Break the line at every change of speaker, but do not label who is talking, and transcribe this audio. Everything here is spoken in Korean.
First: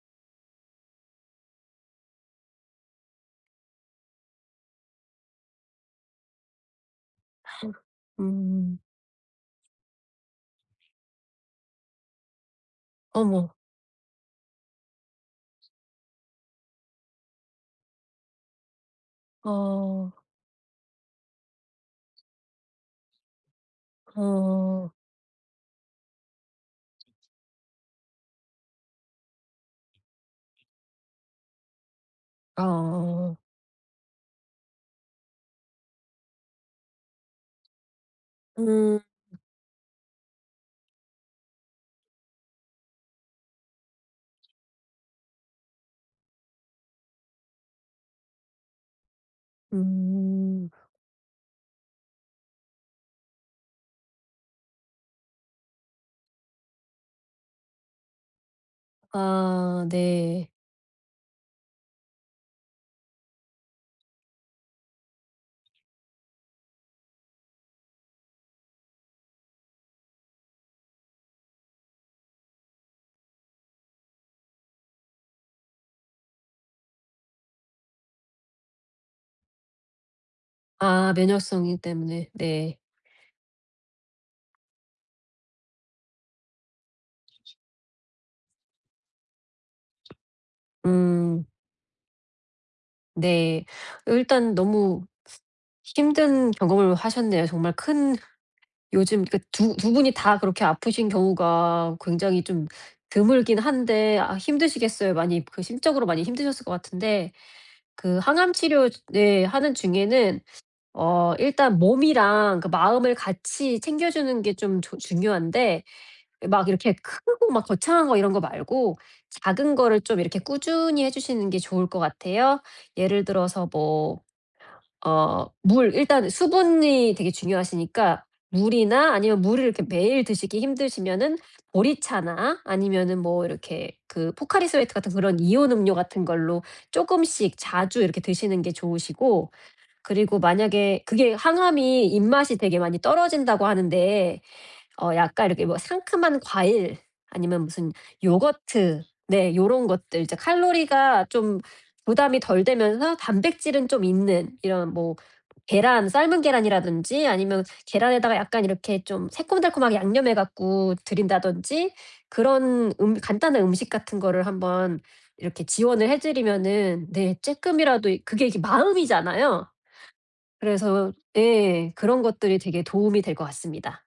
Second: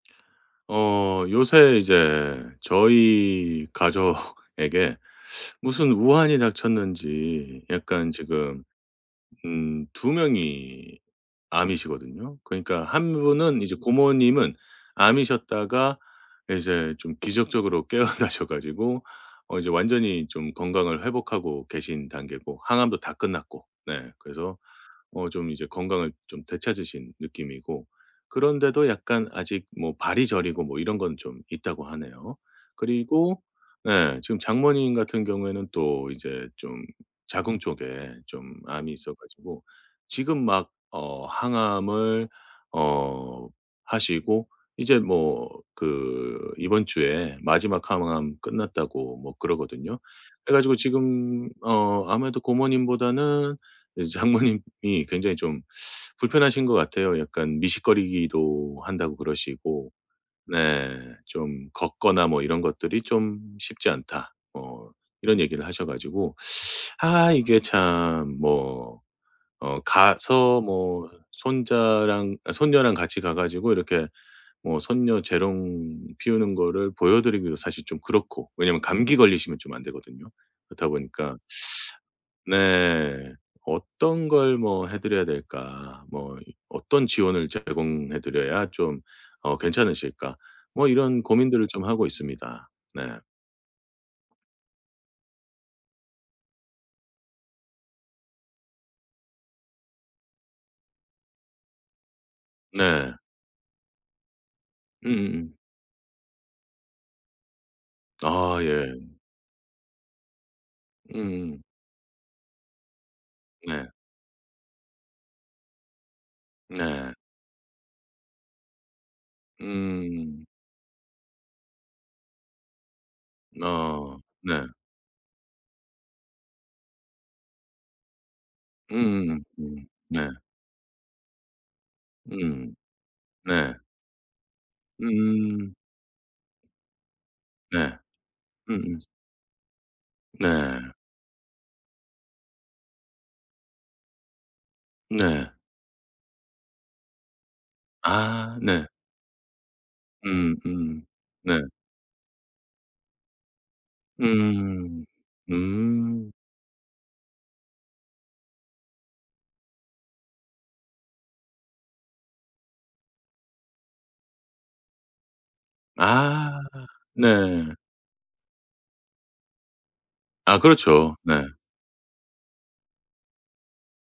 어 요새 이제 저희 가족에게 무슨 우한이 닥쳤는지 약간 지금
음.
음 2 명이 암이시거든요. 그러니까 한
어머.
분은 이제 고모님은 암이셨다가 이제 좀 기적적으로 깨어나셔 가지고 어 이제
어.
완전히 좀 건강을 회복하고 계신 단계고 항암도 다 끝났고. 네 그래서
어.
어 좀 이제 건강을 좀 되찾으신 느낌이고. 그런데도 약간 아직 뭐 발이 저리고 뭐 이런 건 좀 있다고 하네요.
어.
그리고 네 지금 장모님 같은 경우에는 또 이제 좀 자궁 쪽에 좀 암이
음.
있어 가지고 지금 막 어 항암을 어 하시고 이제 뭐 그 이번 주에 마지막 항암 끝났다고 뭐 그러거든요. 그래
음.
가지고 지금 어 아무래도 고모님보다는 이제 장모님이 굉장히 좀 불편하신 것 같아요. 약간 미식거리기도 한다고
아
그러시고.
네.
네 좀 "걷거나 뭐 이런 것들이 좀 쉽지 않다." 뭐 이런 얘기를 하셔 가지고. 아 이게 참 뭐 어 가서 뭐 손자랑 아 손녀랑 같이 가 가지고 이렇게 뭐 손녀 재롱 피우는 거를 보여드리기도 사실 좀 그렇고. 왜냐하면 감기 걸리시면 좀 안되거든요. 그렇다
아
보니까
면역성이기 때문에 네.
네 '어떤 걸 뭐 해 드려야 될까.' 뭐 '어떤 지원을 제공해 드려야 좀 어 괜찮으실까?' 뭐 이런
음.
고민들을 좀 하고 있습니다. 네.
네. 어 일단 너무 힘든 경험을 하셨네요. 정말 큰 요즘 그니까 두 두 분이 다 그렇게 아프신 경우가 굉장히 좀
네.
드물긴 한데 아 힘드시겠어요. 많이
음음음.
심적으로 많이 힘드셨을 것 같은데 그
아
항암치료
예.
네 하는 중에는 어
음음.
일단 몸이랑 그 마음을 같이
네.
챙겨주는 게 좀 저 중요한데 막 이렇게
네.
크고 막 거창한 거 이런 거 말고 작은 거를 좀 이렇게
음.
꾸준히 해 주시는 게 좋을 것 같아요. 예를 들어서
아
뭐
네.
어 물. 일단 수분이 되게 중요하시니까 물이나 아니면
음음음
물을 이렇게
음
매일
네.
드시기 힘드시면은 보리차나
음.
아니면은 뭐
네.
이렇게 그 포카리스웨트 같은 그런
음.
이온음료 같은 걸로 쪼금씩
네.
자주 이렇게 드시는 게
음음.
좋으시고. 그리고
네.
만약에 그게 항암이 입맛이 되게 많이 떨어진다고 하는데 어 약간
네.
이렇게 뭐 상큼한 과일, 아니면 무슨
아 네.
요거트. 네 요런 것들 이제
음음.
칼로리가
네.
좀 부담이 덜 되면서 단백질은 좀 있는 이런
음음음.
뭐 계란,
음.
삶은 계란이라든지 아니면 계란에다가 약간 이렇게 좀 새콤달콤하게 양념해 갖고 드린다든지 그런 음 간단한 음식 같은 거를 한번 이렇게 지원을 해
아
드리면은 네
네.
조금이라도 그게 이렇게 마음이잖아요.
아
그래서
그렇죠. 네.
예 그런 것들이 되게 도움이 될 것 같습니다.